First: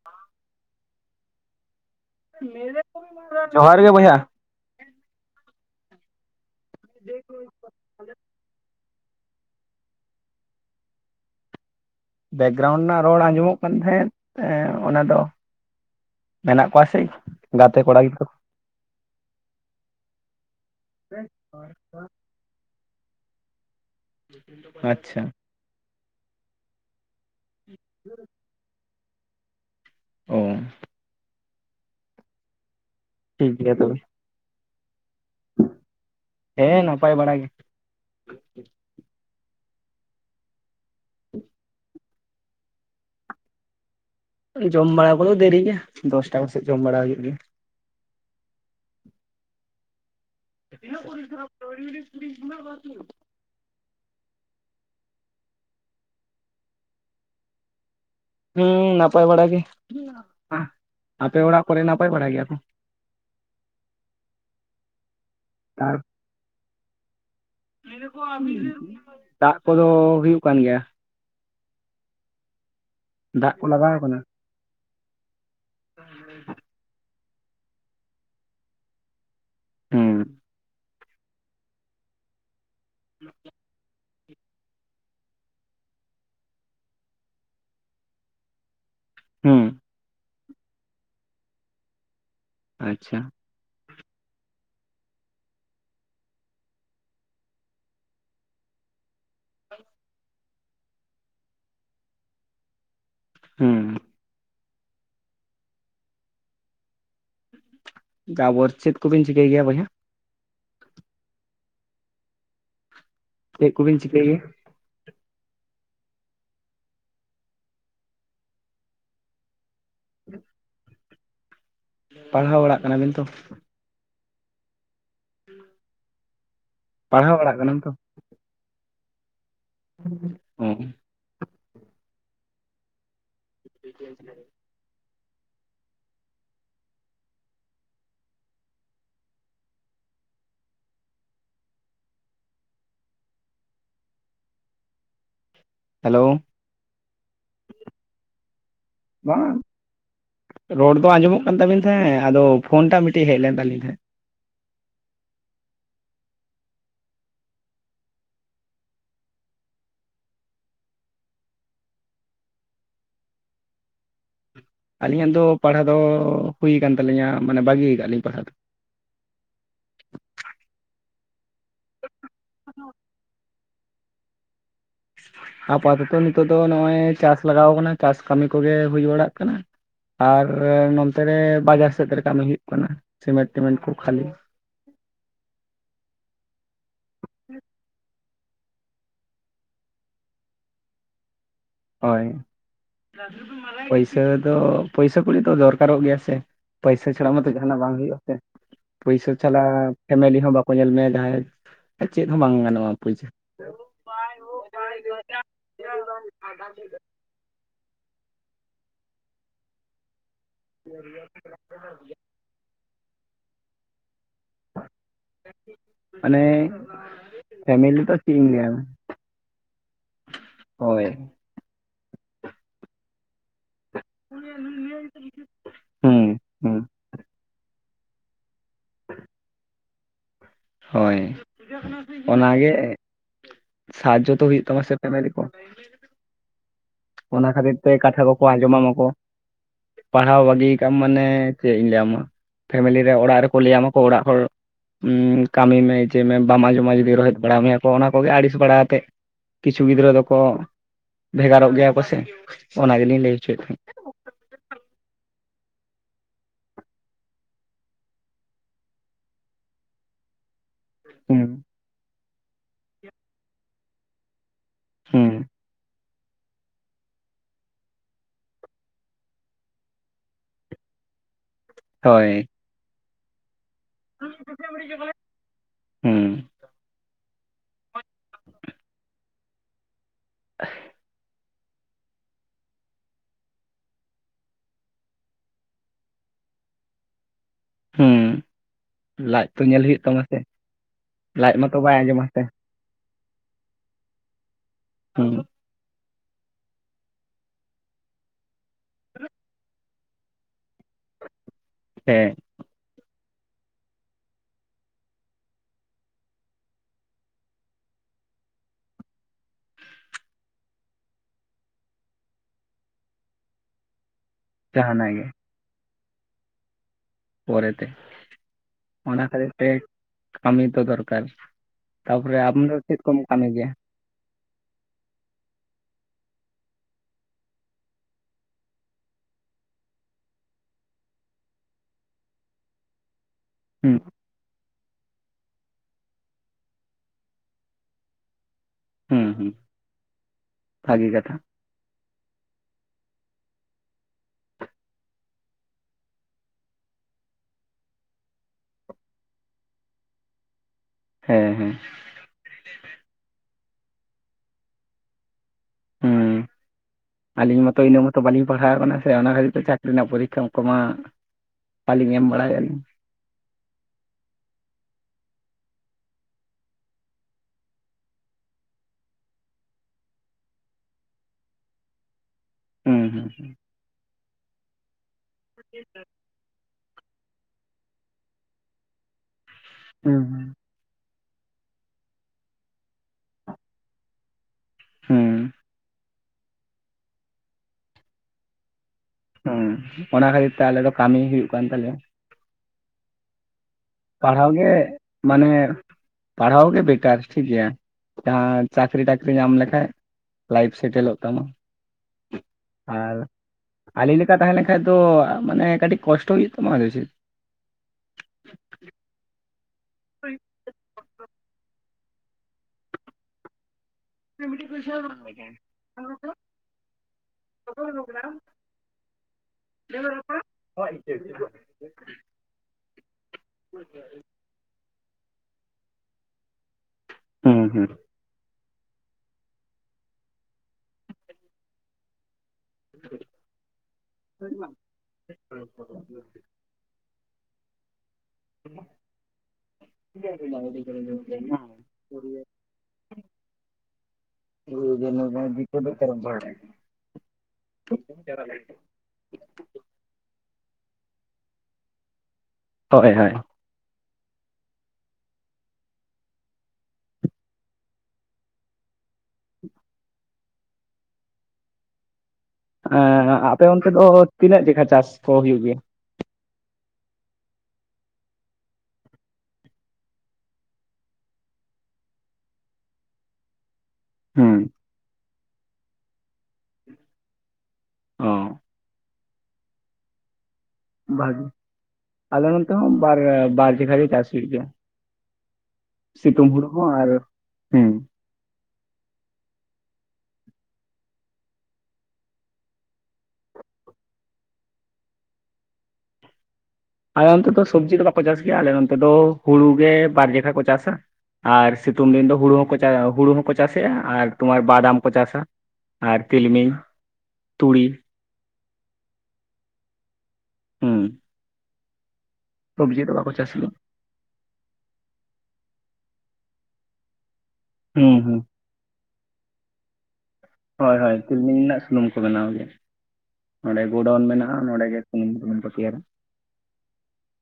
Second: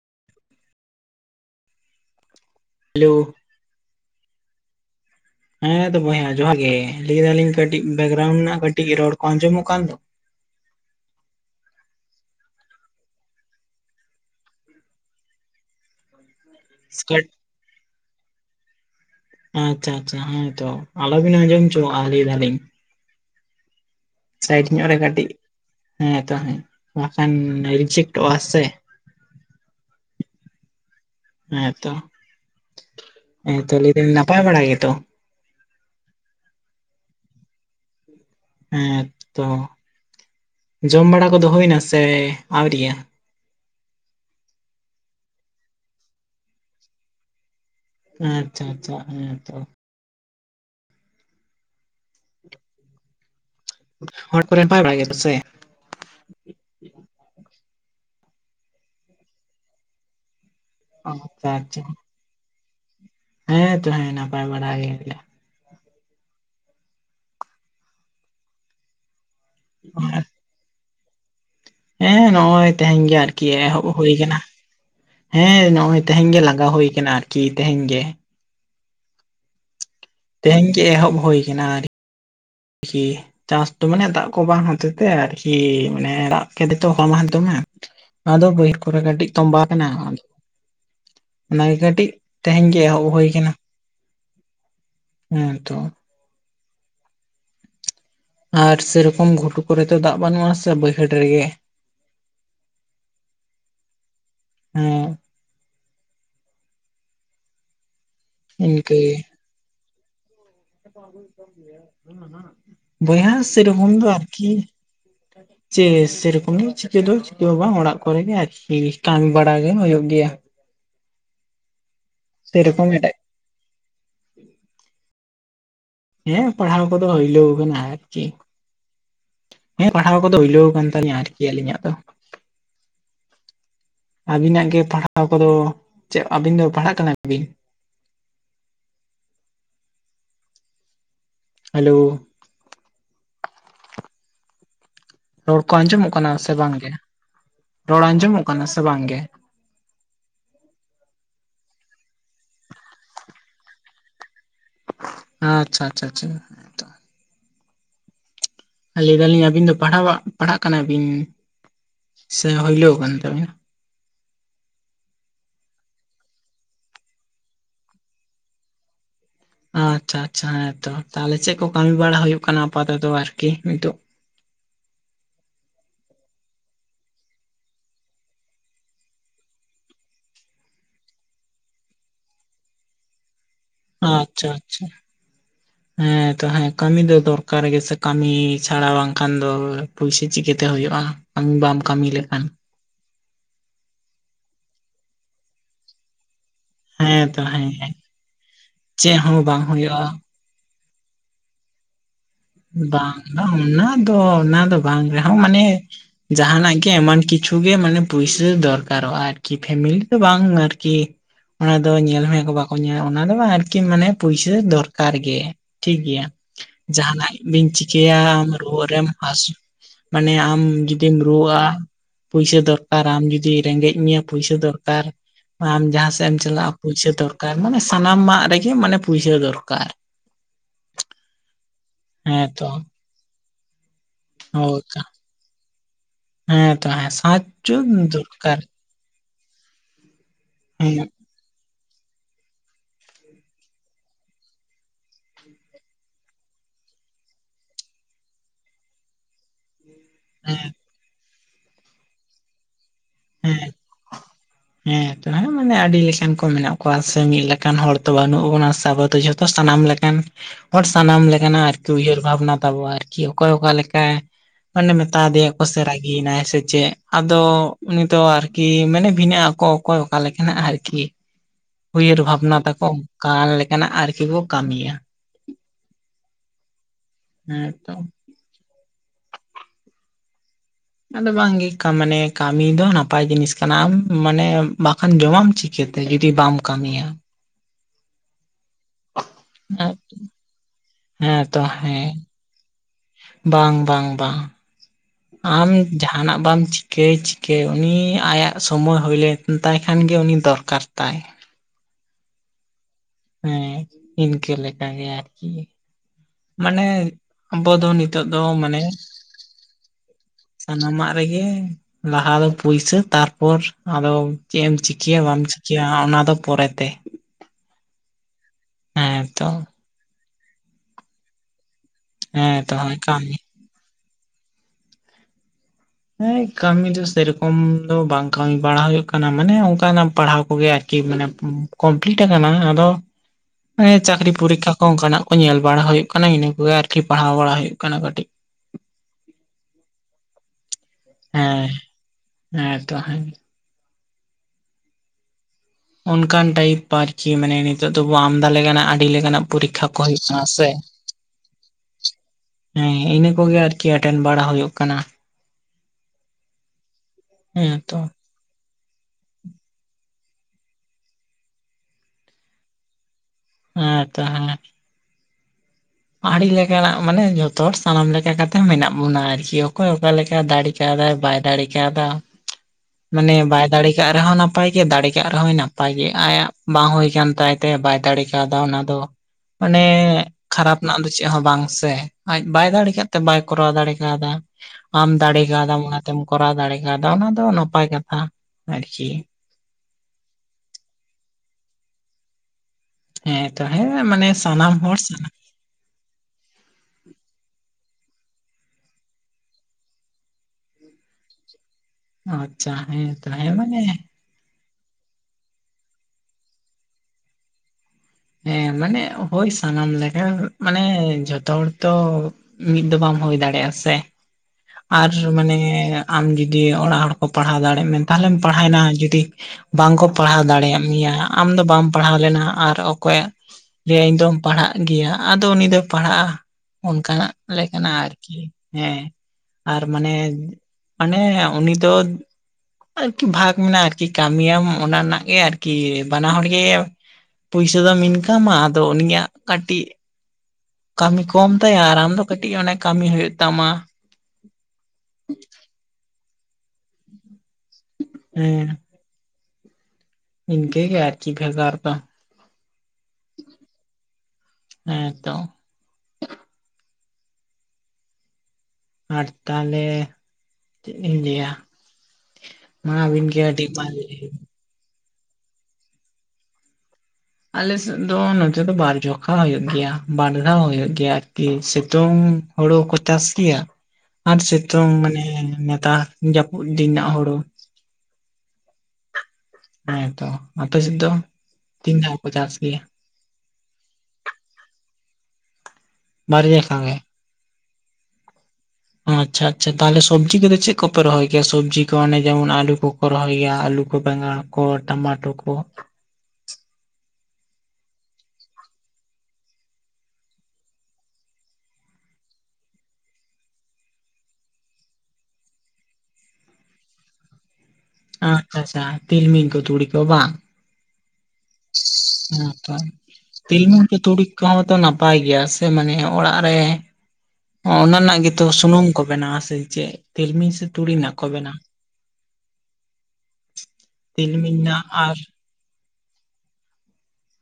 [inaudible] Hello. ᱡᱚᱦᱟᱨ ᱜᱮ ᱵᱚᱭᱦᱟ ᱾ ᱦᱮᱸ ᱛᱚ ᱵᱚᱭᱦᱟ ᱡᱚᱦᱟᱨ ᱜᱮ ᱞᱟᱹᱭ ᱫᱟᱞᱤᱧ ᱠᱟᱹᱴᱤᱡ ᱵᱮᱠᱜᱨᱟᱣᱩᱱᱰ ᱨᱮᱱᱟᱜ ᱠᱟᱴᱤᱡ ᱨᱚᱲ ᱠᱚ ᱟᱸᱡᱚᱢᱚᱜ ᱠᱟᱱ ᱫᱚ ᱾ ᱵᱮᱠᱜᱨᱟᱣᱩᱱᱰ ᱨᱮᱱᱟᱜ ᱨᱚᱲ ᱟᱸᱡᱚᱢᱚᱜ ᱠᱟᱱ ᱛᱟᱦᱮᱸᱫ ᱮᱸ ᱚᱱᱟ ᱫᱚ ᱼᱼ ᱢᱮᱱᱟᱜ ᱠᱚᱣᱟ ᱥᱮ ᱥᱠᱟᱴ ᱜᱟᱛᱮ ᱠᱚᱲᱟ ᱜᱤᱫᱽᱨᱟᱹ ᱾ ᱟᱪᱪᱷᱟ ᱟᱪᱪᱷᱟ ᱦᱮᱸᱛᱚ ᱟᱞᱚᱵᱤᱱ ᱟᱸᱡᱚᱢ ᱦᱚᱪᱚᱣᱟᱜᱼᱟ ᱞᱟᱹᱭ ᱫᱟᱞᱤᱧ ᱾ ᱥᱟᱭᱤᱰ ᱧᱚᱜ ᱨᱮ ᱟᱪᱪᱷᱟ ᱠᱟᱹᱴᱤᱡ ᱦᱮᱸ ᱛᱚ ᱦᱮᱸ ᱾ ᱵᱟᱠᱷᱟᱱ ᱨᱤᱡᱮᱠᱴᱚᱜᱼᱟ ᱥᱮ ᱾ ᱚᱻ ᱦᱮᱸ ᱛᱚ ᱴᱷᱤᱠ ᱦᱮᱸ ᱜᱮᱭᱟ ᱛᱚ ᱛᱚᱵᱮ ᱞᱟᱹᱭᱫᱟᱹᱧ ᱱᱟᱯᱟᱭ ᱵᱟᱲᱟ ᱜᱮᱛᱚ? ᱦᱮᱸ ᱱᱟᱯᱟᱭ ᱵᱟᱲᱟ ᱜᱮ ᱾ ᱦᱮᱸ ᱛᱚ ᱡᱚᱢ ᱵᱟᱲᱟ ᱠᱚᱫᱚ ᱦᱩᱭᱱᱟ ᱥᱮ ᱟᱹᱣᱨᱤᱭᱟ? ᱡᱚᱢ ᱵᱟᱲᱟ ᱠᱚᱫᱚ ᱫᱮᱨᱤ ᱜᱮᱭᱟ ᱫᱚᱥᱴᱟ ᱠᱚ ᱥᱮᱫ ᱡᱚᱢ ᱵᱟᱲᱟ ᱦᱩᱭᱩᱜ ᱜᱮᱭᱟ ᱾ ᱟᱪᱪᱷᱟ ᱟᱪᱪᱷᱟ ᱦᱮᱸ ᱛᱚ ᱾ [unintelligible] [unintelligible] ᱱᱟᱯᱟᱭ ᱵᱟᱲᱟ ᱜᱮᱭᱟ ᱯᱮ ᱥᱮ? ᱦᱩᱸᱻ ᱱᱟᱯᱟᱭ ᱵᱟᱲᱟ ᱜᱮ ᱟᱯᱮ ᱟᱪᱪᱷᱟ ᱚᱲᱟᱜ ᱠᱚᱨᱮ ᱟᱪᱪᱷᱟ ᱱᱟᱯᱟᱭ ᱵᱟᱲᱟ ᱜᱮᱭᱟ ᱠᱚ? ᱦᱮᱸ ᱛᱚ ᱦᱮᱸ ᱱᱟᱯᱟᱭ ᱵᱟᱲᱟ ᱜᱮᱭᱟᱞᱮ ᱾ ᱟᱨ [unintelligible] ᱼᱼ ᱪᱟᱥ ᱠᱚ ᱫᱚ ᱦᱩᱭᱩᱜ ᱠᱟᱱ ᱜᱮᱭᱟ? ᱦᱮᱸ ᱱᱚᱜ-ᱚᱭ ᱛᱮᱦᱮᱧ ᱜᱮ ᱟᱨᱠᱤ ᱫᱟᱜ ᱠᱚ ᱮᱦᱚᱵ ᱞᱟᱜᱟᱣ ᱦᱩᱭ ᱠᱟᱱᱟ ᱟᱠᱟᱱᱟ ᱾ ᱦᱮᱸ ᱱᱚᱜᱼᱚᱭ ᱛᱮᱦᱮᱧ ᱜᱮ ᱞᱟᱸᱜᱟ ᱦᱩᱭ ᱠᱟᱱᱟ ᱟᱨᱠᱤ ᱛᱮᱦᱮᱧ ᱜᱮ ᱾ ᱦᱩᱸ ᱾ ᱛᱮᱦᱮᱧ ᱜᱮ ᱮᱦᱚᱵ ᱦᱩᱭ ᱟᱠᱟᱱᱟ ᱟᱨᱠᱤ ᱪᱟᱥ ᱫᱚ ᱢᱟᱱᱮ ᱫᱟᱜ ᱠᱚ ᱵᱟᱝ ᱦᱚ ᱛᱮᱛ ᱛᱮ ᱟᱨᱠᱤ ᱢᱟᱱᱮ ᱨᱟᱜ ᱠᱮᱫ ᱫᱚ ᱦᱚᱞᱟ ᱢᱟᱫᱷᱮᱨ ᱫᱚᱢᱮ ᱟᱫᱚ ᱵᱟᱹᱭᱦᱟᱹᱲ ᱠᱚᱨᱮ ᱠᱟᱹᱴᱤᱡ ᱛᱚᱢᱵᱟ ᱦᱩᱸ ᱮᱱᱟ ᱚᱱᱟ ᱜᱮ ᱠᱟᱹᱴᱤᱡ ᱛᱮᱦᱮᱧ ᱜᱮ ᱮᱦᱚᱵ ᱟᱪᱪᱷᱟ ᱦᱩᱭ ᱟᱠᱟᱱᱟ ᱦᱮᱸ ᱛᱚ ᱟᱨ ᱥᱮᱨᱚᱠᱚᱢ ᱜᱷᱩᱴᱩ ᱠᱚᱨᱮ ᱫᱚ ᱫᱟᱜ ᱵᱟᱹᱱᱩᱜᱼᱟ ᱥᱮ ᱵᱟᱹᱭᱦᱟᱹᱲ ᱨᱮᱜᱮ ᱦᱩᱸ ᱦᱩᱸ ᱡᱟᱵᱚᱨ ᱤᱱᱠᱟᱹ ᱪᱮᱫ ᱠᱚ ᱵᱤᱱ ᱪᱤᱠᱟᱹᱭ ᱜᱮᱭᱟ ᱵᱚᱭᱦᱟ ᱵᱚᱭᱦᱟ ᱪᱮᱫ ᱥᱮᱨᱚᱠᱚᱢ ᱠᱚᱵᱤᱱ ᱫᱚ ᱪᱤᱠᱟᱹᱭ ᱟᱨᱠᱤ [unintelligible] ᱪᱮ ᱥᱮᱨᱚᱠᱚᱢ ᱜᱮ ᱪᱤᱠᱟᱹ ᱫᱚ ᱪᱤᱠᱟᱹ ᱦᱚᱸ ᱵᱟᱝ ᱚᱲᱟᱜ ᱠᱚᱨᱮ ᱜᱮ ᱟᱨᱠᱤ ᱠᱟᱹᱢᱤ ᱵᱟᱲᱟ ᱜᱮ ᱦᱩᱭᱩᱜ ᱜᱮᱭᱟ ᱯᱟᱲᱦᱟᱣ ᱵᱟᱲᱟᱜ ᱥᱮᱨᱚᱠᱚᱢ ᱠᱟᱱᱟ ᱮᱴᱟᱜ ᱵᱤᱱ ᱛᱚ ᱦᱮᱸ ᱯᱟᱲᱦᱟᱣ ᱠᱚᱫᱚ ᱯᱟᱲᱦᱟᱣ ᱦᱳᱭᱞᱳ ᱵᱟᱲᱟᱜ ᱠᱟᱱᱟ ᱠᱟᱱᱟᱢ ᱛᱚ ᱟᱨᱠᱤ ᱦᱮᱸ ᱯᱟᱲᱦᱟᱣ ᱠᱚᱫᱚ ᱚ ᱦᱳᱭᱞᱟᱹᱣ ᱠᱟᱱ ᱛᱟᱹᱞᱤᱧᱟ ᱟᱨᱠᱤ ᱟᱹᱞᱤᱧᱟᱜ ᱫᱚ ᱟᱵᱤᱱᱟᱜ ᱜᱮ ᱯᱟᱲᱦᱟᱣ ᱠᱚᱫᱚ ᱪᱮᱫ ᱟᱹᱵᱤᱱ ᱫᱚ ᱯᱟᱲᱦᱟᱜ ᱠᱟᱱᱟ ᱵᱤᱱ? ᱦᱮᱞᱳ ᱨᱚᱲ ᱠᱚ ᱟᱸᱡᱚᱢᱚᱜ ᱦᱮᱞᱳ ᱠᱟᱱᱟ ᱥᱮ ᱵᱟᱝ ᱜᱮ ᱨᱚᱲ ᱟᱸᱡᱚᱢᱚᱜ ᱠᱟᱱᱟ ᱥᱮ ᱵᱟᱝ ᱜᱮ? ᱨᱚᱲ ᱫᱚ ᱟᱸᱡᱚᱢᱚᱜ ᱠᱟᱱ ᱛᱟᱹᱵᱤᱱ ᱛᱟᱦᱮᱸᱜ ᱟᱫᱚ ᱯᱷᱳᱱᱴᱟᱜ ᱢᱤᱫᱴᱤᱡ ᱦᱮᱡ ᱞᱮᱱ ᱛᱟᱹᱞᱤᱧ ᱛᱟᱦᱮᱸᱫ ᱟᱪᱪᱷᱟ ᱟᱪᱪᱷᱟ ᱟᱪᱪᱷᱟ ᱞᱟᱹᱭ ᱫᱟᱹᱞᱤᱧ ᱟᱹᱵᱤᱱ ᱫᱚ ᱯᱟᱲᱦᱟᱣ-ᱟᱜ ᱯᱟᱲᱦᱟᱜ ᱠᱟᱱᱟ ᱵᱤᱱ ᱥᱮ ᱦᱳᱭᱞᱳ ᱟᱠᱟᱱ ᱛᱟᱹᱵᱤᱱᱟ? ᱟᱹᱞᱤᱧᱟᱜ ᱫᱚ ᱯᱟᱲᱦᱟᱣ ᱫᱚ ᱦᱩᱭ ᱟᱠᱟᱱ ᱛᱟᱹᱟᱞᱤᱧᱟ ᱢᱟᱱᱮ ᱵᱟᱹᱜᱤᱭᱟ ᱟᱠᱟᱫ ᱞᱤᱧ ᱯᱟᱲᱦᱟᱣ ᱫᱚ ᱟᱪᱪᱷᱟ ᱟᱪᱪᱷᱟ ᱦᱮᱸᱛᱚ ᱛᱟᱦᱚᱞᱮ ᱪᱮᱫ ᱠᱚ ᱠᱟᱹᱢᱤ ᱵᱟᱲᱟ ᱦᱩᱭᱩᱜ ᱠᱟᱱᱟ ᱟᱯᱟᱛᱚᱛᱚ ᱟᱨᱠᱤ ᱱᱤᱛᱳᱜ ᱟᱯᱟᱛᱚᱛᱚ ᱱᱤᱛᱚᱜ ᱫᱚ ᱱᱚᱜᱼᱚᱭ ᱪᱟᱥ ᱞᱟᱜᱟᱣ ᱠᱟᱱᱟ ᱪᱟᱥ ᱠᱟᱹᱢᱤ ᱠᱚᱜᱮ ᱦᱩᱭ ᱵᱟᱲᱟᱜ ᱠᱟᱱᱟ ᱟᱨ ᱱᱚᱱᱛᱮ ᱨᱮ ᱵᱟᱡᱟᱨ ᱥᱮᱫ ᱨᱮ ᱠᱟᱹᱢᱤ ᱦᱩᱭᱩᱜ ᱠᱟᱱᱟ ᱥᱤᱢᱮᱱᱴ ᱛᱤᱢᱮᱱᱴ ᱠᱚ ᱠᱷᱟᱹᱞᱤ ᱟᱪᱪᱷᱟ [inaudible] ᱦᱮᱸ ᱛᱚ ᱦᱮᱸ ᱠᱟᱹᱢᱤ ᱫᱚ ᱫᱚᱨᱠᱟᱨ ᱜᱮᱥ ᱠᱟᱹᱢᱤ ᱪᱷᱟᱲᱟ ᱵᱟᱝᱠᱷᱟᱱ ᱫᱚ ᱯᱩᱭᱥᱟᱹ ᱪᱤᱠᱟᱹᱛᱮ ᱦᱩᱭᱩᱜᱼᱟ ᱟᱢ ᱵᱟᱢ ᱠᱟᱹᱢᱤ ᱦᱳᱭ ᱞᱮᱠᱷᱟᱱ ᱯᱩᱭᱥᱟᱹ ᱫᱚ ᱯᱩᱭᱥᱟᱹ ᱠᱚ ᱧᱤᱛᱚᱜ ᱫᱚᱨᱠᱟᱨᱚᱜ ᱜᱮᱭᱟ ᱥᱮ ᱯᱚᱭᱥᱟ ᱦᱮᱸ ᱪᱷᱟᱲᱟ ᱛᱚ ᱢᱟᱛᱚ ᱦᱮᱸ ᱡᱟᱦᱟᱱᱟᱜ ᱵᱟᱝ ᱦᱩᱭᱩᱜ ᱟᱥᱮ ᱪᱮᱫ ᱯᱩᱭᱥᱟ ᱦᱚᱸ ᱪᱷᱟᱲᱟ ᱵᱟᱝ ᱦᱩᱭᱩᱜᱼᱟ ᱯᱷᱮᱢᱮᱞᱤ ᱦᱚᱸ ᱵᱟᱠᱚ ᱧᱮᱞ ᱢᱮᱭᱟ ᱡᱟᱦᱟᱸᱭ ᱪᱮᱫ ᱦᱚᱸ ᱵᱟᱝ ᱜᱟᱱᱚᱜᱼᱟ ᱵᱟᱝ ᱯᱚᱭᱥᱟ ᱵᱟᱝ ᱚᱱᱟ ᱫᱚ ᱚᱱᱟ ᱫᱚ ᱵᱟᱝ ᱨᱮᱦᱚᱸ ᱢᱟᱱᱮ ᱡᱟᱦᱟᱱᱟᱜ ᱜᱮ ᱮᱢᱟᱱ ᱠᱤ ᱠᱤᱪᱷᱩ ᱜᱮ ᱢᱟᱱᱮ ᱯᱩᱭᱥᱟᱹ ᱫᱚᱨᱠᱟᱨᱚᱜᱼᱟ ᱟᱨᱠᱤ ᱯᱷᱮᱢᱮᱞᱤ ᱫᱚ ᱵᱟᱝ ᱟᱨ ᱠᱤ ᱚᱱᱟ ᱫᱚ ᱧᱮᱞ ᱢᱮ ᱠᱚ ᱵᱟᱠᱚ ᱧᱮᱞ ᱚᱱᱟ ᱫᱚ ᱟᱨᱠᱤ ᱢᱟᱱᱮ ᱯᱩᱭᱥᱟᱹ ᱫᱚᱨ ᱫᱚᱨᱠᱟᱨ ᱜᱮ ᱴᱷᱤᱠ ᱜᱮᱭᱟ ᱢᱟᱱᱮ ᱡᱟᱦᱟᱱᱟᱜ ᱜᱮ ᱵᱤᱱ ᱯᱷᱮᱢᱮᱞᱤ ᱫᱚ ᱪᱤᱠᱟᱹᱭᱟ ᱪᱮᱫ ᱤᱧ ᱞᱟᱹᱭᱟ ᱨᱩᱣᱟᱹ ᱨᱮᱢ ᱦᱟᱸᱥᱩ ᱢᱟᱱᱮ ᱟᱢ ᱦᱳᱭ ᱡᱩᱫᱤᱢ ᱨᱩᱣᱟᱹᱜᱼᱟ ᱯᱩᱭᱥᱟᱹ ᱫᱚᱨᱠᱟᱨ ᱟᱢ ᱡᱩᱫᱤ ᱨᱮᱸᱜᱮᱡ ᱢᱮᱭᱟ ᱯᱩᱭᱥᱟᱹ ᱫᱚᱨᱠᱟᱨ ᱟᱢ ᱡᱟᱦᱟᱸ ᱦᱩᱸ ᱥᱮᱫ ᱮᱢ ᱦᱩᱸ ᱪᱟᱞᱟᱜᱼᱟ ᱯᱩᱭᱥᱟᱹ ᱫᱚᱨᱠᱟᱨ ᱢᱟᱱᱮ ᱥᱟᱱᱟᱢᱟᱜ ᱨᱮᱜᱮ ᱢᱟᱱᱮ ᱯᱩᱭᱥᱟᱹ ᱫᱚᱨᱠᱟᱨ ᱦᱳᱭ ᱦᱮᱸ ᱛᱚ ᱚᱱᱟᱜᱮ ᱥᱟᱦᱟᱡᱡᱚ ᱫᱚ ᱦᱩᱭᱩᱜ ᱦᱳᱭ ᱛᱟᱢᱟ ᱥᱮ ᱛᱚ ᱯᱷᱮᱢᱮᱞᱤ ᱠᱚ ᱦᱮᱸ ᱛᱚ ᱦᱮᱸ ᱚᱱᱟ ᱠᱷᱟᱹᱛᱤᱨ ᱥᱟᱦᱟᱡᱡᱚ ᱛᱮ ᱠᱟᱛᱷᱟ ᱠᱚᱠᱚ ᱫᱚᱨᱠᱟᱨ ᱟᱸᱡᱚᱢᱟᱢᱟ ᱠᱚ ᱯᱟᱲᱦᱟᱣ ᱵᱟᱹᱜᱤ ᱟᱠᱟᱢ ᱦᱮᱸ ᱢᱟᱱᱮ ᱪᱮᱫ ᱤᱧ ᱞᱟᱹᱭ ᱟᱢᱟ ᱯᱷᱮᱢᱮᱞᱤ ᱨᱮ ᱚᱲᱟᱜ ᱨᱮᱠᱚ ᱞᱟᱹᱭᱟᱢᱟᱠᱚ ᱚᱲᱟᱜ ᱦᱚᱲ ᱦᱩᱢ ᱠᱟᱹᱢᱤ ᱢᱮ ᱡᱮ ᱢᱮ ᱵᱟᱢ ᱟᱸᱡᱚᱢᱟ ᱡᱩᱫᱤ ᱨᱩᱦᱮᱫ ᱵᱟᱲᱟ ᱢᱮᱭᱟ ᱠᱚ ᱚᱱᱟ ᱠᱚᱜᱮ ᱟᱹᱲᱤᱥ ᱵᱟᱲᱟ ᱟᱛᱮᱫ ᱠᱤᱪᱷᱩ ᱜᱤᱫᱽᱨᱟᱹ ᱫᱚᱠᱚ ᱦᱮᱸ ᱵᱷᱮᱜᱟᱨᱚᱜ ᱜᱮᱭᱟ ᱠᱚᱥᱮ ᱚᱱᱟ ᱜᱮᱞᱤᱧ ᱞᱟᱹᱭ ᱚᱪᱚᱭᱮᱫ ᱦᱮᱸ ᱛᱟᱦᱮᱸᱫ [inaudible] ᱦᱮᱸ ᱛᱚ ᱢᱟᱱᱮ ᱟᱹᱰᱤ ᱞᱮᱠᱟᱱ ᱠᱚ ᱢᱮᱱᱟᱜ ᱠᱚᱣᱟ ᱥᱮ ᱢᱤᱫ ᱞᱮᱠᱟᱱ ᱦᱚᱲ ᱛᱚ ᱵᱟᱹᱱᱩᱜ ᱵᱚᱱᱟ ᱥᱮ ᱟᱵᱚ ᱡᱷᱚᱛᱚ ᱥᱟᱱᱟᱢ ᱞᱮᱠᱟ ᱮᱢ ᱦᱚᱲ ᱥᱟᱱᱟᱢ ᱦᱩᱸ ᱞᱮᱠᱟᱱᱟᱜ ᱟᱨᱠᱤ ᱩᱭᱦᱟᱹᱨ ᱵᱷᱟᱵᱽᱱᱟ ᱛᱟᱵᱚ ᱟᱨᱠᱤ ᱚᱠᱚᱭ ᱚᱠᱟ ᱞᱮᱠᱟ ᱢᱟᱱᱮ ᱢᱮᱛᱟ ᱦᱩᱸ ᱫᱮᱭᱟ ᱥᱮ ᱨᱟᱹᱜᱤᱭᱮᱱᱟᱭ ᱥᱮ ᱪᱮᱫ ᱟᱫᱚ ᱩᱱᱤ ᱫᱚ ᱟᱨᱠᱤ ᱢᱟᱱᱮ ᱵᱷᱤᱱᱟᱹ ᱟᱠᱚ ᱚᱠᱚᱭ ᱚᱠᱟ ᱞᱮᱠᱟᱱᱟᱭ ᱟᱨᱠᱤ ᱩᱭᱦᱟᱹᱨ ᱦᱳᱭ ᱵᱷᱟᱵᱽᱱᱟ ᱛᱟᱠᱚ ᱚᱠᱟ ᱞᱮᱠᱟᱱᱟᱜ ᱟᱨᱠᱤ ᱠᱚ ᱠᱟᱹᱢᱤᱭᱟ ᱦᱩᱸ ᱦᱮᱸ ᱛᱚ [unintelligible] ᱟᱫᱚ ᱵᱟᱝᱜᱮ ᱢᱟᱱᱮ ᱠᱟᱹᱢᱤ ᱫᱚ ᱱᱟᱯᱟᱭ ᱡᱤᱱᱤᱥ ᱠᱟᱱᱟ ᱢᱟᱱᱮ ᱵᱟᱠᱷᱟᱱ ᱡᱚᱢᱟᱢ ᱪᱤᱠᱟ ᱪᱤᱠᱟᱹᱛᱮ ᱡᱩᱫᱤ ᱵᱟᱢ ᱠᱟᱹᱢᱤᱭᱟ ᱦᱩᱢ ᱞᱟᱡ ᱛᱚ ᱧᱮᱞ ᱦᱩᱭᱩᱜ ᱛᱟᱢᱟ ᱥᱮ ᱦᱮᱸ ᱞᱟᱡ ᱛᱚ ᱢᱟᱛᱚ ᱵᱟᱭ ᱦᱮᱸ ᱟᱸᱡᱚᱢᱟᱥᱮ ᱵᱟᱝ ᱵᱟᱝ ᱵᱟᱝ ᱦᱩᱸ ᱟᱢ ᱡᱟᱦᱱᱟᱜ ᱵᱟᱢ ᱪᱤᱠᱟᱹᱭ ᱪᱤᱠᱟᱹ ᱩᱱᱤ ᱟᱭᱟᱜ ᱥᱚᱢᱚᱭ ᱦᱩᱭᱞᱮᱱ ᱛᱟᱭ ᱠᱷᱟᱱ ᱜᱮ ᱩᱱᱤ ᱫᱚᱨᱠᱟᱨ ᱛᱟᱭ ᱦᱮᱸ ᱦᱮᱸ ᱤᱱᱠᱟᱹ ᱞᱮᱠᱟ ᱜᱮ ᱟᱨᱠᱤ ᱢᱟᱱᱮ ᱟᱵᱚ ᱫᱚ ᱱᱤᱛᱚᱜ ᱫᱚ ᱢᱟᱱᱮ ᱥᱟᱱᱟᱢᱟᱜ ᱨᱮᱜᱮ ᱞᱟᱦᱟ ᱫᱚ ᱯᱩᱭᱥᱟᱹ ᱛᱟᱨᱯᱚᱨ ᱟᱫᱚ ᱪᱮ ᱮᱢ ᱡᱟᱦᱟᱱᱟᱜ ᱪᱤᱠᱟᱹᱭᱟ ᱜᱮ ᱵᱟᱢ ᱪᱤᱠᱟᱹᱭᱟ ᱚᱱᱟᱫᱚ ᱯᱚᱨᱮᱛᱮ ᱯᱚᱨᱮᱛᱮ ᱦᱮᱸ ᱚᱱᱟ ᱛᱚ ᱠᱷᱟᱹᱛᱤᱨ ᱛᱮ ᱠᱟᱹᱢᱤ ᱫᱚ ᱫᱚᱨᱠᱟᱨ ᱛᱟᱯᱚᱨᱮ ᱟᱢ ᱦᱮᱸ ᱛᱚ ᱫᱚ ᱦᱳᱭ ᱪᱮᱫ ᱠᱚᱢ ᱠᱟᱹᱢᱤ ᱜᱮᱭᱟ ᱦᱮᱸ ᱠᱟᱹᱢᱤ ᱫᱚ ᱥᱮᱨᱚᱠᱚᱢ ᱫᱚ ᱵᱟᱝ ᱠᱟᱹᱢᱤ ᱵᱟᱲᱟ ᱦᱩᱭᱩᱜ ᱠᱟᱱᱟ ᱢᱟᱱᱮ ᱚᱱᱠᱟᱱᱟᱜ ᱯᱟᱲᱦᱟᱣ ᱠᱚᱜᱮ ᱟᱨ ᱠᱤ ᱢᱟᱱᱮ ᱠᱚᱢᱯᱞᱤᱴ ᱠᱟᱱᱟ ᱟᱫᱚ [inaudible] ᱦᱮᱸ ᱪᱟᱹᱠᱨᱤ ᱯᱚᱨᱤᱠᱠᱷᱟ ᱠᱚ ᱚᱱᱠᱟᱱᱟᱜ ᱠᱚ ᱧᱮᱞ ᱵᱟᱲᱟ ᱦᱩᱭᱩᱜ ᱠᱟᱱᱟ ᱤᱱᱟᱹ ᱠᱚᱜᱮ ᱟᱨᱠᱤ ᱯᱟᱲᱦᱟᱣ ᱵᱟᱲᱟ ᱦᱩᱭᱩᱜ ᱠᱟᱱᱟ ᱠᱟᱹᱴᱤᱡ ᱦᱩᱢ ᱦᱮᱸ ᱦᱮᱸᱛᱚ ᱦᱮᱸ ᱚᱱᱠᱟᱱ ᱴᱟᱭᱤᱯ ᱯᱟᱨᱪᱤ ᱢᱟᱱᱮ ᱱᱤᱛᱚᱜ ᱫᱚᱵᱚᱱ ᱟᱢᱫᱟ ᱞᱮᱠᱟᱱᱟᱜ ᱟᱹᱰᱤ ᱞᱮᱠᱟᱱᱟᱜ ᱯᱚᱨᱤᱠᱠᱷᱟ ᱠᱚ ᱦᱩᱭᱩᱜ ᱠᱟᱱᱟ ᱥᱮ ᱦᱮᱸ ᱦᱮᱸ ᱦᱮᱸ ᱤᱱᱟᱹ ᱠᱚᱜᱮ ᱟᱨᱠᱤ ᱮᱴᱮᱱ ᱵᱟᱲᱟ ᱦᱩᱭᱩᱜ ᱠᱟᱱᱟ ᱦᱩᱸ ᱟᱹᱞᱤᱧ ᱢᱚᱛᱚ ᱦᱮᱸ ᱤᱱᱟᱹᱜ ᱛᱚ ᱢᱚᱛᱚ ᱵᱟᱹᱞᱤᱧ ᱯᱟᱲᱦᱟᱣ ᱠᱟᱱᱟ ᱥᱮ ᱚᱱᱟ ᱠᱷᱟᱹᱛᱤᱨ ᱛᱮ ᱪᱟᱠᱨᱤ ᱨᱮᱱᱟᱜ ᱯᱚᱨᱤᱠᱠᱷᱟ ᱠᱚ ᱢᱟ ᱵᱟᱹᱞᱤᱧ ᱮᱢ ᱵᱟᱲᱟᱭᱮᱫ-ᱟ ᱞᱤᱧ ᱦᱮᱸ ᱛᱚ ᱦᱮᱸ ᱟᱹᱰᱤ ᱞᱮᱠᱟᱱᱟᱜ ᱢᱟᱱᱮ ᱡᱚᱛᱚ ᱦᱚᱲ ᱥᱟᱱᱟᱢ ᱞᱮᱠᱟ ᱠᱟᱛᱮᱜ ᱢᱮᱱᱟᱜ ᱵᱚᱱᱟ ᱟᱨᱠᱤ ᱚᱠᱚᱭ ᱚᱠᱟᱞᱮᱠᱟ ᱫᱟᱲᱮ ᱠᱟᱣ ᱫᱟᱭ ᱵᱟᱭ ᱫᱟᱲᱮ ᱠᱟᱣ ᱫᱟ ᱦᱩᱸ ᱦᱩᱸ ᱢᱟᱱᱮ ᱵᱟᱭ ᱫᱟᱲᱮ ᱠᱟᱜ ᱨᱮᱦᱚᱸ ᱱᱟᱯᱟᱭ ᱜᱮ ᱫᱟᱲᱮ ᱠᱟᱜ ᱨᱮᱦᱚᱸᱭ ᱱᱟᱯᱟᱭ ᱜᱮ ᱟᱭᱟᱜ ᱵᱟᱝ ᱦᱩᱭ ᱠᱟᱱ ᱛᱟᱭ ᱛᱮ ᱵᱟᱭ ᱫᱟᱲᱮ ᱠᱟᱣᱫᱟ ᱚᱱᱟ ᱫᱚ ᱢᱟᱱᱮ ᱦᱩᱸ ᱠᱷᱟᱨᱟᱯ ᱨᱮᱱᱟᱜ ᱫᱚ ᱪᱮᱫ ᱦᱚᱸ ᱵᱟᱝ ᱥᱮ ᱟᱡ ᱵᱟᱭ ᱫᱟᱲᱮ ᱠᱟᱫ ᱛᱮ ᱵᱟᱭ ᱠᱚᱨᱟᱣ ᱫᱟᱲᱮ ᱠᱟᱣᱫᱟ ᱟᱢ ᱦᱩᱸ ᱫᱟᱲᱮ ᱠᱟᱣᱫᱟᱢ ᱚᱱᱟᱛᱮᱢ ᱠᱚᱨᱟᱣ ᱫᱟᱲᱮ ᱠᱟᱣᱫᱟ ᱚᱱᱟ ᱫᱚ ᱱᱟᱯᱟᱭ ᱠᱟᱛᱷᱟ ᱟᱨᱠᱤ ᱦᱩᱸ ᱚᱱᱟ ᱠᱷᱟᱹᱛᱤᱨ ᱛᱮ ᱟᱞᱮ ᱫᱚ ᱠᱟᱹᱢᱤ ᱦᱩᱭᱩᱜ ᱠᱟᱱ ᱛᱟᱞᱮᱭᱟ ᱦᱮᱸ ᱛᱚ ᱦᱮ [unintelligible] ᱯᱟᱲᱦᱟᱣ ᱜᱮ ᱢᱟᱱᱮ ᱯᱟᱲᱦᱟᱣ ᱜᱮ ᱵᱮᱠᱟᱨ ᱴᱷᱤᱠ ᱜᱮᱭᱟ ᱡᱟᱦᱟᱸ ᱪᱟᱠᱨᱤᱴᱟᱠᱨᱤ ᱧᱟᱢ ᱞᱮᱠᱷᱟᱡ ᱞᱟᱭᱤᱯᱷ ᱥᱮᱴᱮᱞᱚᱜ ᱛᱟᱢᱟ ᱟᱪᱪᱷᱟ ᱦᱮᱸ ᱟᱨ ᱛᱚᱸ ᱦᱮ ᱢᱟᱱᱮ ᱟᱞᱮ ᱞᱮᱠᱟ ᱛᱟᱦᱮᱸ ᱞᱮᱠᱷᱟᱱᱡ ᱫᱚ ᱢᱟᱱᱮ ᱠᱟᱹᱴᱤᱡ ᱠᱚᱥᱴᱚ ᱦᱩᱭᱩᱜ ᱛᱟᱢᱟ ᱟᱫᱚ ᱪᱮᱫ ᱦᱮᱸ ᱢᱟᱱᱮ ᱦᱳᱭ ᱥᱟᱱᱟᱢ ᱞᱮᱠᱟᱱ ᱦᱩᱸ ᱢᱟᱱᱮ ᱡᱚᱛᱚ ᱦᱚᱲ ᱛᱚ ᱢᱤᱫ ᱫᱚ ᱵᱟᱢ ᱦᱩᱭ ᱫᱟᱲᱮᱭᱟᱜ-ᱟ ᱥᱮ ᱦᱩᱸ ᱟᱨ ᱦᱳᱭ ᱢᱟᱱᱮ ᱟᱢ ᱡᱩᱫᱤ ᱚᱲᱟᱜ ᱦᱚᱲ ᱠᱚ ᱯᱟᱲᱦᱟᱣ ᱫᱟᱲᱮᱜ ᱢᱮ ᱛᱟᱦᱚᱞᱮᱢ ᱯᱟᱲᱦᱟᱣᱱᱟ ᱡᱩᱫᱤ ᱵᱟᱝᱠᱚ ᱯᱟᱲᱦᱟᱣ ᱫᱟᱲᱮᱭᱟᱜ ᱦᱳᱭ ᱢᱮᱭᱟ ᱟᱢ ᱫᱚ ᱵᱟᱢ ᱯᱟᱲᱦᱟᱣ ᱞᱮᱱᱟ ᱟᱨ ᱚᱠᱚᱭ ᱤᱧ ᱫᱚᱢ ᱯᱟᱲᱦᱟᱜ ᱜᱮᱭᱟ ᱟᱫᱚ ᱩᱱᱤ ᱫᱚᱭ ᱯᱟᱲᱦᱟᱜ-ᱟ ᱚᱱᱠᱟᱱᱟᱜ ᱞᱮᱠᱟᱱᱟᱜ ᱟᱨᱠᱤ ᱦᱮᱸ ᱟᱨ ᱢᱟᱱᱮ ᱢᱟᱱᱮ ᱩᱱᱤ ᱫᱚ ᱟᱨᱠᱤ ᱵᱷᱟᱜᱽ ᱢᱮᱱᱟᱜ-ᱟ ᱟᱨᱠᱤ ᱠᱟᱹᱢᱤᱭᱟᱢ ᱚᱱᱟ ᱨᱮᱱᱟᱜ ᱜᱮ ᱟᱨᱠᱤ ᱵᱟᱱᱟ ᱦᱚᱲ ᱜᱮ ᱠᱤᱪᱷᱩ ᱫᱚᱢ ᱤᱱᱠᱟᱢᱟ ᱟᱫᱚ ᱩᱱᱤᱭᱟᱜ ᱠᱟᱹᱴᱤᱡ [unintelligible] ᱠᱟᱹᱢᱤ ᱠᱚᱢ ᱛᱟᱭᱟ ᱟᱨ ᱟᱢ ᱫᱚ ᱠᱟᱹᱴᱤᱡ ᱚᱱᱮ ᱠᱟᱹᱢᱤ ᱦᱩᱭᱩᱜ ᱛᱟᱢᱟ [unintelligible] [unintelligible] ᱤᱱᱠᱟᱹ ᱜᱮ ᱟᱨᱠᱤ [unintelligible] ᱵᱷᱮᱜᱟᱨ ᱫᱚ ᱦᱳᱭ ᱦᱳᱭ ᱦᱮᱸᱛᱚ ᱟᱨ ᱛᱟᱦᱚᱞᱮ ᱪᱮᱫ ᱤᱧ ᱞᱟᱹᱭᱟ ᱢᱟ ᱟᱹᱵᱤᱱ ᱜᱮ ᱟᱹᱰᱤ ᱟᱯᱮ ᱚᱱᱛᱮ ᱵᱟᱨ ᱫᱚ ᱛᱤᱱᱟᱹᱜ ᱡᱚᱠᱷᱟ ᱪᱟᱥ ᱠᱚ ᱦᱩᱭᱩᱜ ᱜᱮᱭᱟ ᱟᱞᱮᱥᱮᱫ ᱫᱚ ᱱᱚᱛᱮ ᱫᱚ ᱵᱟᱨ ᱡᱚᱠᱷᱟ ᱦᱩᱭᱩᱜ ᱜᱮᱭᱟ ᱵᱟᱨ ᱫᱷᱟᱣ ᱦᱩᱭᱩᱜ ᱜᱮᱭᱟ ᱟᱨᱠᱤ ᱥᱤᱛᱩᱝ ᱦᱩᱲᱩ ᱠᱚ ᱪᱟᱥ ᱜᱮᱭᱟ ᱟᱨ ᱦᱩᱸ ᱥᱤᱛᱩᱝ ᱢᱟᱱᱮ ᱱᱮᱛᱟᱨ ᱡᱟᱹᱯᱩᱫ ᱫᱤᱱ ᱨᱮᱱᱟᱜ ᱦᱩᱲᱩ ᱚ ᱦᱮᱸ ᱛᱚ ᱵᱷᱟᱜᱤ ᱟᱞᱮ ᱱᱚᱛᱮ ᱜᱮᱭᱟ ᱦᱚᱸ ᱵᱟᱨ ᱵᱟᱨ ᱡᱚᱠᱷᱟ ᱜᱮ ᱪᱟᱥ ᱦᱩᱭᱩᱜ ᱜᱮᱭᱟ ᱥᱤᱛᱩᱝ ᱵᱟᱨᱭᱟ ᱦᱩᱲᱩ ᱠᱷᱟᱱ ᱦᱚᱸ ᱜᱮ ᱟᱨ ᱦᱮᱸ ᱟᱪᱪᱷᱟ ᱟᱪᱪᱷᱟ ᱛᱟᱦᱚᱞᱮ ᱥᱚᱵᱽᱡᱤ ᱠᱚᱫᱚ ᱪᱮᱫ ᱠᱚᱯᱮ ᱨᱚᱦᱚᱭ ᱜᱮᱭᱟ ᱥᱚᱵᱽᱡᱤ ᱠᱚ ᱚᱱᱮ ᱡᱮᱢᱚᱱ ᱟᱞᱩ ᱠᱚ ᱠᱚ ᱨᱚᱦᱚᱭ ᱜᱮᱭᱟ ᱟᱹᱞᱩ ᱠᱚ ᱵᱮᱸᱜᱟᱲ ᱠᱚ ᱴᱟᱢᱟᱴᱳ ᱠᱚ ᱟᱞᱮ ᱱᱚᱛᱮ ᱫᱚ ᱥᱚᱵᱽᱡᱤ ᱫᱚ ᱵᱟᱠᱚ ᱪᱟᱥ ᱜᱮᱭᱟ ᱟᱞᱮ ᱱᱚᱛᱮ ᱫᱚ ᱦᱩᱲᱩ ᱜᱮ ᱵᱟᱨ ᱡᱮᱠᱷᱚᱡ ᱠᱚ ᱪᱟᱥᱟ ᱟᱨ ᱥᱤᱛᱩᱝ ᱫᱤᱱ ᱫᱚ ᱦᱩᱲᱩ ᱦᱚᱸᱠᱚ ᱦᱩᱲᱩ ᱦᱚᱸᱠᱚ ᱪᱟᱥᱮᱫᱼᱴ-ᱟ ᱟᱨ ᱛᱳᱢᱟᱨ ᱵᱟᱫᱟᱢ ᱠᱚ ᱪᱟᱥᱟ ᱟᱨ ᱛᱤᱞᱢᱤᱧ ᱛᱩᱲᱤ ᱟᱪᱪᱷᱟ ᱟᱪᱪᱷᱟ ᱛᱤᱞᱢᱤᱧ ᱠᱚ ᱛᱩᱲᱤ ᱠᱚ ᱵᱟᱝ ᱦᱩᱸ ᱥᱚᱵᱽᱡᱤ ᱫᱚ ᱵᱟᱠᱚ ᱪᱟᱥ ᱜᱮᱭᱟ ᱛᱤᱞᱢᱤᱧ ᱠᱚ ᱛᱩᱲᱤ ᱠᱚᱦᱚᱸ ᱛᱚ ᱱᱟᱯᱟᱭ ᱜᱮᱭᱟ ᱥᱮ ᱢᱟᱱᱮ ᱚᱲᱟᱜ ᱨᱮ ᱚᱱᱟ ᱨᱮᱱᱟᱜ ᱦᱩᱸ ᱦᱩᱸ ᱜᱮᱛᱚ ᱥᱩᱱᱩᱢ ᱠᱚ ᱵᱮᱱᱟᱣᱟ ᱥᱮ ᱪᱮᱫ ᱛᱤᱞᱢᱤᱧ ᱥᱮ ᱛᱩᱲᱤ ᱦᱳᱭ ᱨᱮᱱᱟᱜ ᱦᱳᱭ ᱠᱚ ᱵᱮᱱᱟᱣᱟ ᱛᱤᱞᱢᱤᱧ ᱨᱮᱱᱟᱜ ᱥᱩᱱᱩᱢ ᱠᱚ ᱵᱮᱱᱟᱣ ᱜᱮᱭᱟ ᱱᱚᱸᱰᱮ ᱜᱳᱰᱟᱣᱩᱱ ᱢᱮᱱᱟᱜᱼᱟ ᱛᱤᱞᱢᱤᱧ ᱨᱮᱱᱟᱜ ᱱᱚᱸᱰᱮ ᱜᱮ ᱟᱨ ᱥᱩᱱᱩᱢ ᱥᱩᱱᱩᱢ ᱠᱚ ᱛᱮᱭᱟᱨᱟ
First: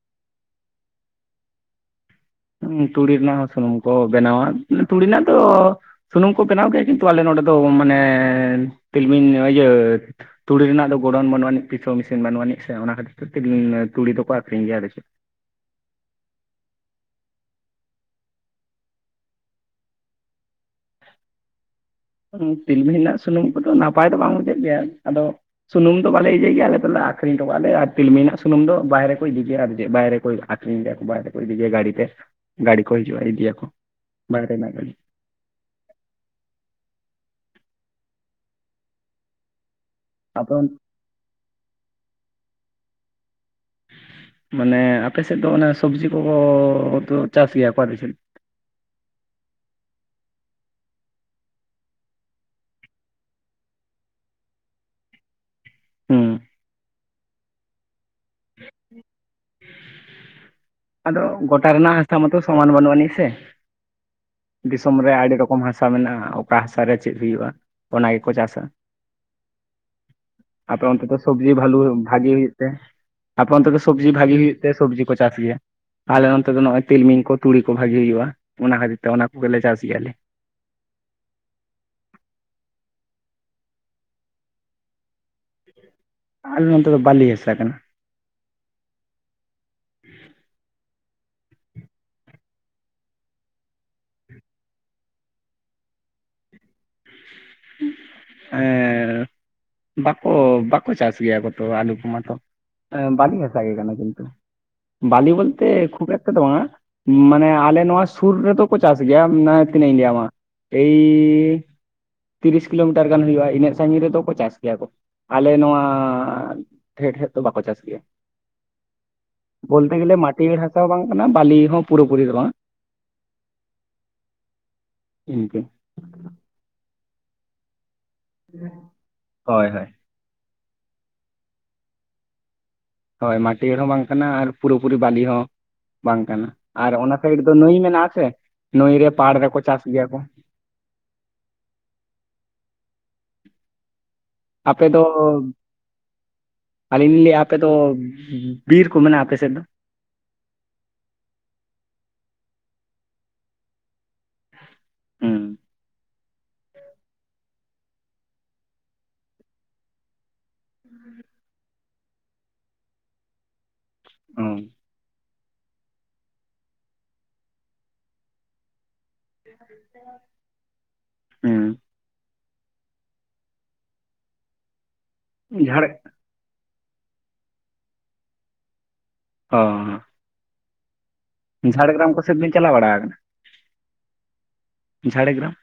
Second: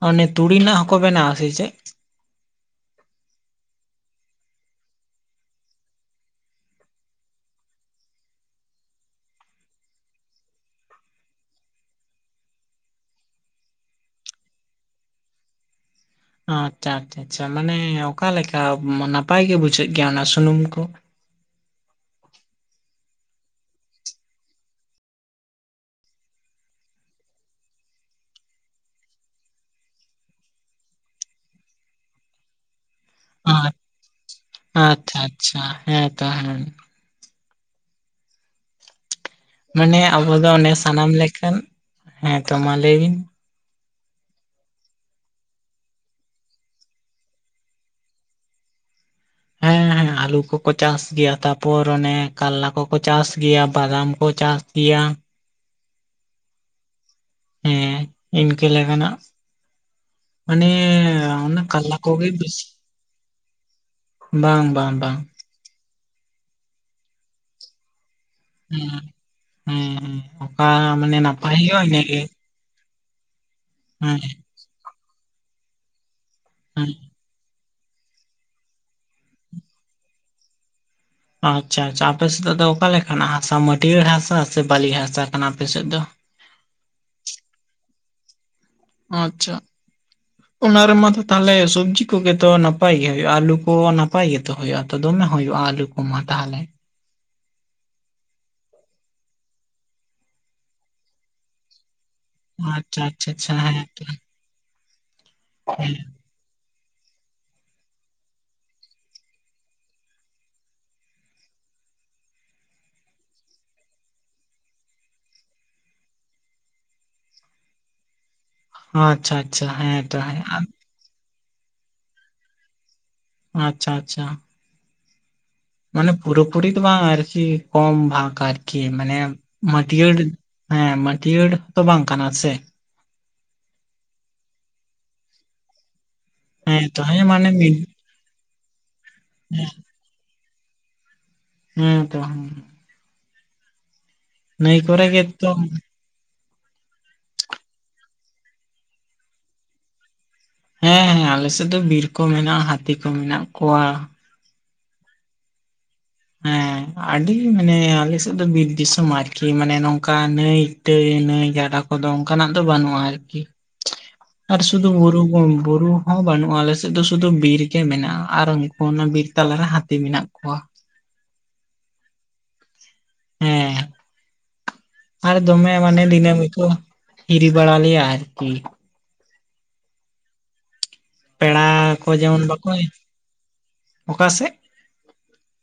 ᱚᱱᱮ ᱛᱩᱲᱤ ᱨᱮᱱᱟᱜ ᱦᱚᱸᱠᱚ ᱵᱮᱱᱟᱣᱟ ᱥᱮ ᱪᱮᱫ ᱛᱩᱲᱤ ᱨᱮᱱᱟᱜ ᱦᱚᱸ ᱥᱩᱱᱩᱢ ᱠᱚ ᱵᱮᱱᱟᱣᱟ ᱛᱩᱲᱤ ᱨᱮᱱᱟᱜ ᱫᱚ ᱥᱩᱱᱩᱢ ᱠᱚ ᱵᱮᱱᱟᱣ ᱜᱮᱭᱟ ᱠᱤᱱᱛᱩ ᱟᱞᱮ ᱱᱚᱸᱰᱮ ᱫᱚ ᱢᱟᱱᱮ ᱛᱤᱞᱢᱤᱧ ᱤᱭᱟᱹ ᱛᱩᱲᱤ ᱨᱮᱱᱟᱜ ᱫᱚ ᱜᱚᱲᱚᱱ ᱵᱟᱹᱱᱩᱜ ᱟᱹᱱᱤᱡ ᱯᱤᱥᱟᱹ ᱢᱮᱤᱥᱤᱱ ᱵᱟᱹᱱᱩᱜ ᱟᱹᱱᱤᱡ ᱥᱮ ᱚᱱᱟ ᱠᱷᱟᱹᱛᱤᱨ ᱛᱮ ᱛᱩᱲᱤ ᱫᱚᱠᱚ ᱟᱠᱷᱨᱤᱧ ᱜᱮᱭᱟ ᱟᱞᱮᱥᱮᱫ ᱟᱪᱪᱷᱟ ᱟᱪᱪᱷᱟ ᱟᱪᱪᱷᱟ ᱢᱟᱱᱮ ᱚᱠᱟᱞᱠᱟ ᱱᱟᱯᱟᱭ ᱜᱮ ᱵᱩᱡᱷᱟᱹᱜ ᱜᱮᱭᱟ ᱚᱱᱟ ᱥᱩᱱᱩᱢ ᱠᱚ ᱛᱤᱞᱢᱤ ᱨᱮᱱᱟᱜ ᱥᱩᱱᱩᱢ ᱠᱚᱫᱚ ᱱᱟᱯᱟᱭ ᱫᱚ ᱵᱟᱝ ᱵᱩᱡᱷᱟᱹᱜ ᱜᱮᱭᱟ ᱟᱫᱚ ᱥᱩᱱᱩᱢ ᱫᱚ ᱵᱟᱞᱮ ᱤᱭᱟᱹᱤᱭ ᱜᱮᱭᱟ ᱟᱞᱮ ᱫᱚᱞᱮ ᱟᱠᱷᱨᱤᱧ ᱦᱚᱴ ᱠᱟᱜ ᱞᱮ ᱟᱨ ᱛᱤᱞᱢᱤ ᱨᱮᱱᱟᱜ ᱥᱩᱱᱩᱢ ᱵᱟᱦᱨᱮ ᱠᱚ ᱤᱫᱤ ᱜᱮᱭᱟ ᱟᱨ ᱵᱟᱦᱨᱮ ᱠᱚᱠᱷ [inaudible] ᱤᱫᱤ ᱠᱚ ᱵᱟᱭᱨᱮ ᱠᱚ ᱜᱟᱹᱰᱤ ᱛᱮ ᱜᱟᱹᱰᱤ ᱠᱚ ᱦᱤᱡᱩᱼᱟ ᱫᱤᱭᱟ ᱠᱚ ᱟ- ᱵᱟᱭ ᱨᱮ ᱱᱟᱜ ᱟᱪᱪᱷᱟ ᱟᱪᱪᱷᱟ ᱦᱮᱸ ᱛᱚ ᱦᱮᱸ ᱢᱟᱱᱮ ᱟᱵᱚ ᱫᱚ ᱟᱫᱚ ᱚᱱᱮ ᱥᱟᱱᱟᱢ ᱞᱮᱠᱟᱱ ᱦᱮᱸᱛᱚ ᱢᱟ ᱞᱟᱹᱭ ᱵᱤᱱ ᱢᱟᱱᱮ ᱟᱯᱮᱥᱮᱫ ᱫᱚ ᱚᱱᱮ ᱥᱚᱵᱽᱡᱤ ᱠᱚᱠᱚ ᱪᱟᱥ ᱜᱮᱭᱟ ᱠᱚ ᱟᱠᱟ ᱥᱮᱫ [inaudible] ᱟᱞᱩ ᱠᱚᱠᱚ ᱪᱟᱥ ᱜᱮᱭᱟ ᱛᱟᱯᱚᱨ ᱚᱱᱮ ᱠᱟᱞᱞᱟ ᱠᱚᱠᱚ ᱪᱟᱥ ᱜᱮᱭᱟ ᱵᱟᱫᱟᱢ ᱠᱚ ᱪᱟᱥ ᱜᱮᱭᱟ ᱦᱩᱸ ᱦᱮᱸ ᱤᱱᱠᱟᱹ ᱞᱮᱠᱟᱱᱟᱜ ᱢᱟᱱᱮ ᱟᱫᱚ ᱜᱚᱴᱟ ᱠᱟᱞᱞᱟ ᱨᱮᱱᱟᱜ ᱦᱟᱥᱟ ᱠᱚᱜᱮ ᱢᱟᱛᱚ ᱵᱮᱥ ᱥᱚᱢᱟᱱ ᱵᱟᱹᱱᱩᱜ ᱟᱹᱱᱤᱡ ᱥᱮ ᱫᱤᱥᱚᱢ ᱨᱮ ᱟᱹᱰᱤ ᱨᱚᱠᱚᱢ ᱦᱟᱥᱟ ᱢᱮᱱᱟᱜᱼᱟ ᱚᱠᱟ ᱦᱟᱥᱟᱨᱮ ᱪᱮᱫ ᱦᱩᱭᱩᱜᱼᱟ ᱚᱱᱟ ᱜᱮᱠᱚ ᱪᱟᱥᱼᱟ ᱦᱮᱸ ᱦᱮᱸ ᱦᱮᱸ ᱚᱠᱟ ᱟᱫᱚ ᱚᱱᱛᱮ ᱫᱚ ᱢᱟᱱᱮ ᱥᱚᱵᱽᱡᱤ ᱱᱟᱯᱟᱭ ᱵᱷᱟᱞᱩ ᱦᱩᱭᱩᱜᱼᱟ ᱤᱱᱟᱹᱜᱮ ᱵᱷᱟᱜᱤ ᱦᱩᱭᱩᱜ ᱛᱮ ᱟᱯᱮ ᱚᱱᱛᱮ ᱫᱚ ᱥᱚᱵᱽᱡᱤ ᱦᱮᱸ ᱵᱷᱟᱜᱤ ᱦᱩᱭᱩᱜ ᱛᱮ ᱥᱚᱵᱽᱡᱤ ᱠᱚ ᱪᱟᱥ ᱜᱮᱭᱟ ᱟᱞᱮ ᱱᱚᱱᱛᱮ ᱫᱚ ᱱᱚᱜᱼᱚᱭ ᱦᱮᱸ ᱛᱤᱞᱢᱤᱧ ᱠᱚ ᱛᱩᱲᱤ ᱠᱚ ᱵᱷᱟᱜᱤ ᱦᱩᱭᱩᱜᱼᱟ ᱚᱱᱟ ᱠᱷᱟᱹᱛᱤᱨ ᱛᱮ ᱚᱱᱟ ᱠᱚᱜᱮᱞᱮ ᱪᱟᱥ ᱜᱮ ᱟᱞᱮ ᱟᱪᱪᱷᱟ ᱟᱪᱪᱷᱟ ᱟᱯᱮᱥᱮᱫ ᱫᱚ ᱚᱠᱟᱮ ᱞᱮᱠᱟᱱᱟᱜ ᱦᱟᱥᱟ ᱢᱟᱹᱴᱭᱟᱹᱲ ᱦᱟᱥᱟ ᱥᱮ ᱵᱟᱹᱞᱤ ᱦᱟᱥᱟ ᱠᱟᱱᱟ ᱟᱯᱮᱥᱮᱫ ᱫᱚ ᱟᱞᱮ ᱱᱚᱛᱮ ᱫᱚ ᱵᱟᱞᱤ ᱦᱟᱥᱟ ᱠᱟᱱᱟ ᱟᱪᱪᱷᱟ [inaudible] ᱚᱱᱟ ᱨᱮᱢᱟᱛᱚ ᱛᱟᱦᱚᱞᱮ ᱥᱚᱵᱽᱡᱤ ᱠᱚ ᱜᱮᱛᱚ ᱱᱟᱯᱟᱭ ᱜᱮ ᱦᱩᱭᱩᱜᱼᱟ ᱟᱹᱞᱩ ᱠᱚ ᱱᱟᱯᱟᱭ ᱜᱮᱛᱚ ᱦᱩᱭᱩᱜᱼᱟ ᱛᱚ ᱫᱚᱢᱮ ᱦᱩᱭᱩᱜᱼᱟ ᱟᱞᱩ ᱠᱚᱢᱟ ᱛᱟᱦᱚᱞᱮ [inaudible] ᱦᱮᱸ ᱵᱟᱠᱩ ᱵᱟᱠᱩ ᱪᱟᱥ ᱜᱮᱭᱟ ᱠᱚᱛᱚ ᱟᱞᱩ ᱠᱚᱢᱟᱛᱚ ᱟᱪᱪᱷᱟ ᱟᱪᱪᱷᱟ ᱵᱟᱞᱤ ᱟᱪᱪᱷᱟ ᱢᱮᱥᱟ ᱜᱮ ᱦᱮᱸ ᱠᱟᱱᱟ ᱛᱚ, ᱠᱤᱱᱛᱩ ᱵᱞᱟᱤ ᱵᱚᱞᱛᱮ ᱦᱮᱸ ᱠᱷᱩᱵ ᱮᱠ [inaudible] ᱵᱟᱝᱟ ᱢᱟᱱᱮ ᱟᱞᱮ ᱱᱚᱣᱟ ᱥᱩᱨ ᱨᱮᱫᱚ ᱠᱚ ᱪᱟᱥ ᱜᱮᱭᱟ ᱛᱤᱱᱟᱹᱜ ᱤᱧ ᱞᱟᱹᱭᱟᱢ ᱢᱟ ᱮᱭ ᱛᱤᱨᱤᱥ ᱠᱤᱞᱳᱢᱤᱴᱟᱨ ᱜᱟᱱ ᱦᱩᱭᱩᱜᱼᱟ ᱤᱱᱟᱹᱜ ᱥᱟᱺᱜᱤᱧ ᱨᱮ ᱫᱚ ᱠᱚ ᱪᱟᱥ ᱜᱮᱭᱟ ᱠᱚ, ᱟᱞᱮ ᱱᱚᱣᱟ ᱰᱷᱮ ᱥᱮᱡ ᱫᱚ ᱵᱟᱠᱚ ᱪᱟᱥ ᱜᱮᱭᱟ ᱟᱪᱪᱷᱟ ᱟᱪᱪᱷᱟ ᱵᱚᱞᱛᱮ ᱦᱮᱸ ᱜᱮᱞᱮ ᱛᱚ ᱦᱮᱸ ᱢᱟᱹᱴᱤᱭᱟᱹᱲ ᱦᱟᱥᱟ ᱦᱚᱸ ᱵᱟᱝ ᱠᱟᱱᱟ ᱵᱟᱹᱞᱤ ᱦᱚᱸ ᱯᱩᱨᱟᱹᱯᱩᱨᱤ ᱫᱚ ᱵᱟᱝ ᱟᱪᱪᱷᱟ ᱟᱪᱪᱷᱟ ᱤᱱᱠᱟᱹ ᱢᱟᱱᱮ ᱯᱩᱨᱟᱹᱯᱩᱨᱤ ᱫᱚ ᱵᱟᱝ ᱟᱨᱠᱤ ᱠᱚᱢ ᱵᱷᱟᱜᱽ ᱟᱨᱠᱤ ᱢᱟᱱᱮ ᱦᱳᱭ ᱦᱳᱭ ᱢᱟᱴᱤᱭᱟᱹᱲ ᱦᱮᱸ ᱢᱟᱹᱴᱤᱭᱟᱹᱲ ᱛᱚ ᱵᱟᱝ ᱠᱟᱱᱟ ᱥᱮ ᱦᱳᱭ ᱢᱟᱴᱤᱭᱟᱹᱲ ᱦᱚᱸ ᱵᱟᱝ ᱠᱟᱱᱟ ᱟᱨ ᱯᱩᱨᱟᱹ ᱯᱩᱨᱤ ᱵᱟᱞᱤ ᱦᱚᱸ ᱵᱟᱝ ᱠᱟᱱᱟ ᱦᱮᱸ ᱟᱨ ᱛᱚ ᱚᱱᱟ ᱦᱮᱸ ᱥᱟᱭᱤᱰ ᱢᱟᱱᱮ ᱫᱚ ᱢᱤᱫ ᱱᱟᱹᱭ ᱢᱮᱱᱟᱜ-ᱟ ᱥᱮ ᱱᱟᱹᱭ ᱨᱮ ᱯᱟᱲ ᱨᱮᱠᱚ ᱪᱟᱥ ᱜᱮᱭᱟ ᱠᱚ ᱦᱩᱸ ᱛᱚ ᱦᱩᱸ ᱟᱯᱮ ᱫᱚ ᱠᱚᱨᱮ ᱜᱮᱛᱚ ᱦᱮᱸ ᱟᱹᱞᱤᱧ ‌ᱞᱤᱧ ᱞᱟᱹᱭᱮᱜ-ᱟ ᱟᱯᱮ ᱫᱚ ᱵᱤᱨ ᱠᱚ ᱢᱮᱱᱟᱜ-ᱟ, ᱟᱯᱮ ᱥᱮᱫ ᱫᱚ ᱦᱮᱸ ᱦᱮᱸ ᱟᱞᱮᱥᱮᱫ ᱫᱚ ᱵᱤᱨ ᱠᱚ ᱢᱮᱱᱟᱜᱼᱟ ᱦᱟᱹᱛᱤ ᱠᱚ ᱢᱮᱱᱟᱜ ᱠᱚᱣᱟ ᱦᱩᱸ ᱦᱮᱸ ᱟᱹᱰᱤ ᱢᱟᱱᱮ ᱟᱞᱮ ᱥᱮᱫ ᱫᱚ ᱵᱤᱨ ᱫᱤᱥᱚᱢ ᱟᱨᱠᱤ ᱢᱟᱱᱮ ᱱᱚ ᱱᱚᱝᱠᱟ ᱱᱟᱹᱭ-ᱴᱟᱹᱭ ᱱᱟᱹᱭ ᱜᱟᱰᱟ ᱠᱚᱫᱚ ᱚᱱᱠᱟᱱᱟᱜ ᱫᱚ ᱵᱟᱹᱱᱩᱜᱼᱟ ᱟᱨᱠᱤ ᱚ ᱟᱨ ᱥᱩᱫᱷᱩ ᱵᱩᱨᱩ ᱠᱚ, ᱵᱩᱨᱩ ᱦᱚᱸ ᱵᱟᱹᱱᱩᱜᱼᱟ ᱟᱞᱮᱮᱥᱮᱫ ᱫᱚ ᱥᱩᱫᱷᱩ ᱵᱤᱨ ᱜᱮ ᱢᱮᱱᱟᱜᱼᱟ ᱟᱨ ᱩᱝᱠᱩ ᱚᱱᱟ ᱵᱤᱨ ᱛᱟᱞᱟᱨᱮ ᱦᱟᱹᱛᱤ ᱢᱮᱱᱟᱜ ᱠᱚᱣᱟ ᱦᱩᱸ ᱦᱮᱸ ᱟᱨ ᱫᱚᱢᱮ ᱡᱷᱟᱲ ᱢᱟᱱᱮ ᱫᱤᱱᱟᱹᱢ ᱜᱮ ᱠᱚ ᱦᱤᱨᱤ ᱵᱟᱲᱟ ᱞᱮᱭᱟ ᱟᱨᱠᱤ ᱚᱻ ᱯᱮᱲᱟ ᱠᱚ ᱠᱚᱥᱮᱫ ᱡᱮᱢᱚᱱ ᱵᱤᱱ ᱵᱟᱠᱚ, ᱪᱟᱞᱟᱣ ᱵᱟᱲᱟ ᱟᱠᱟᱱᱟ ᱚᱠᱟ ᱥᱮᱫ ᱡᱷᱟᱲᱜᱨᱟᱢ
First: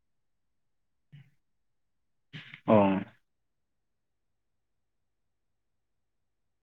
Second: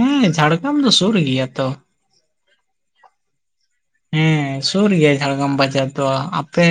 ᱦᱮᱸ ᱡᱷᱟᱲᱜᱨᱟᱢ ᱫᱚ ᱥᱩᱨ ᱜᱮᱭᱟ ᱛᱚ ᱚ ᱦᱮᱸ ᱥᱩᱨ ᱜᱮᱭᱟ ᱡᱷᱟᱲᱜᱨᱟᱢ ᱵᱟᱡᱟᱨ ᱫᱚ ᱟᱯᱮ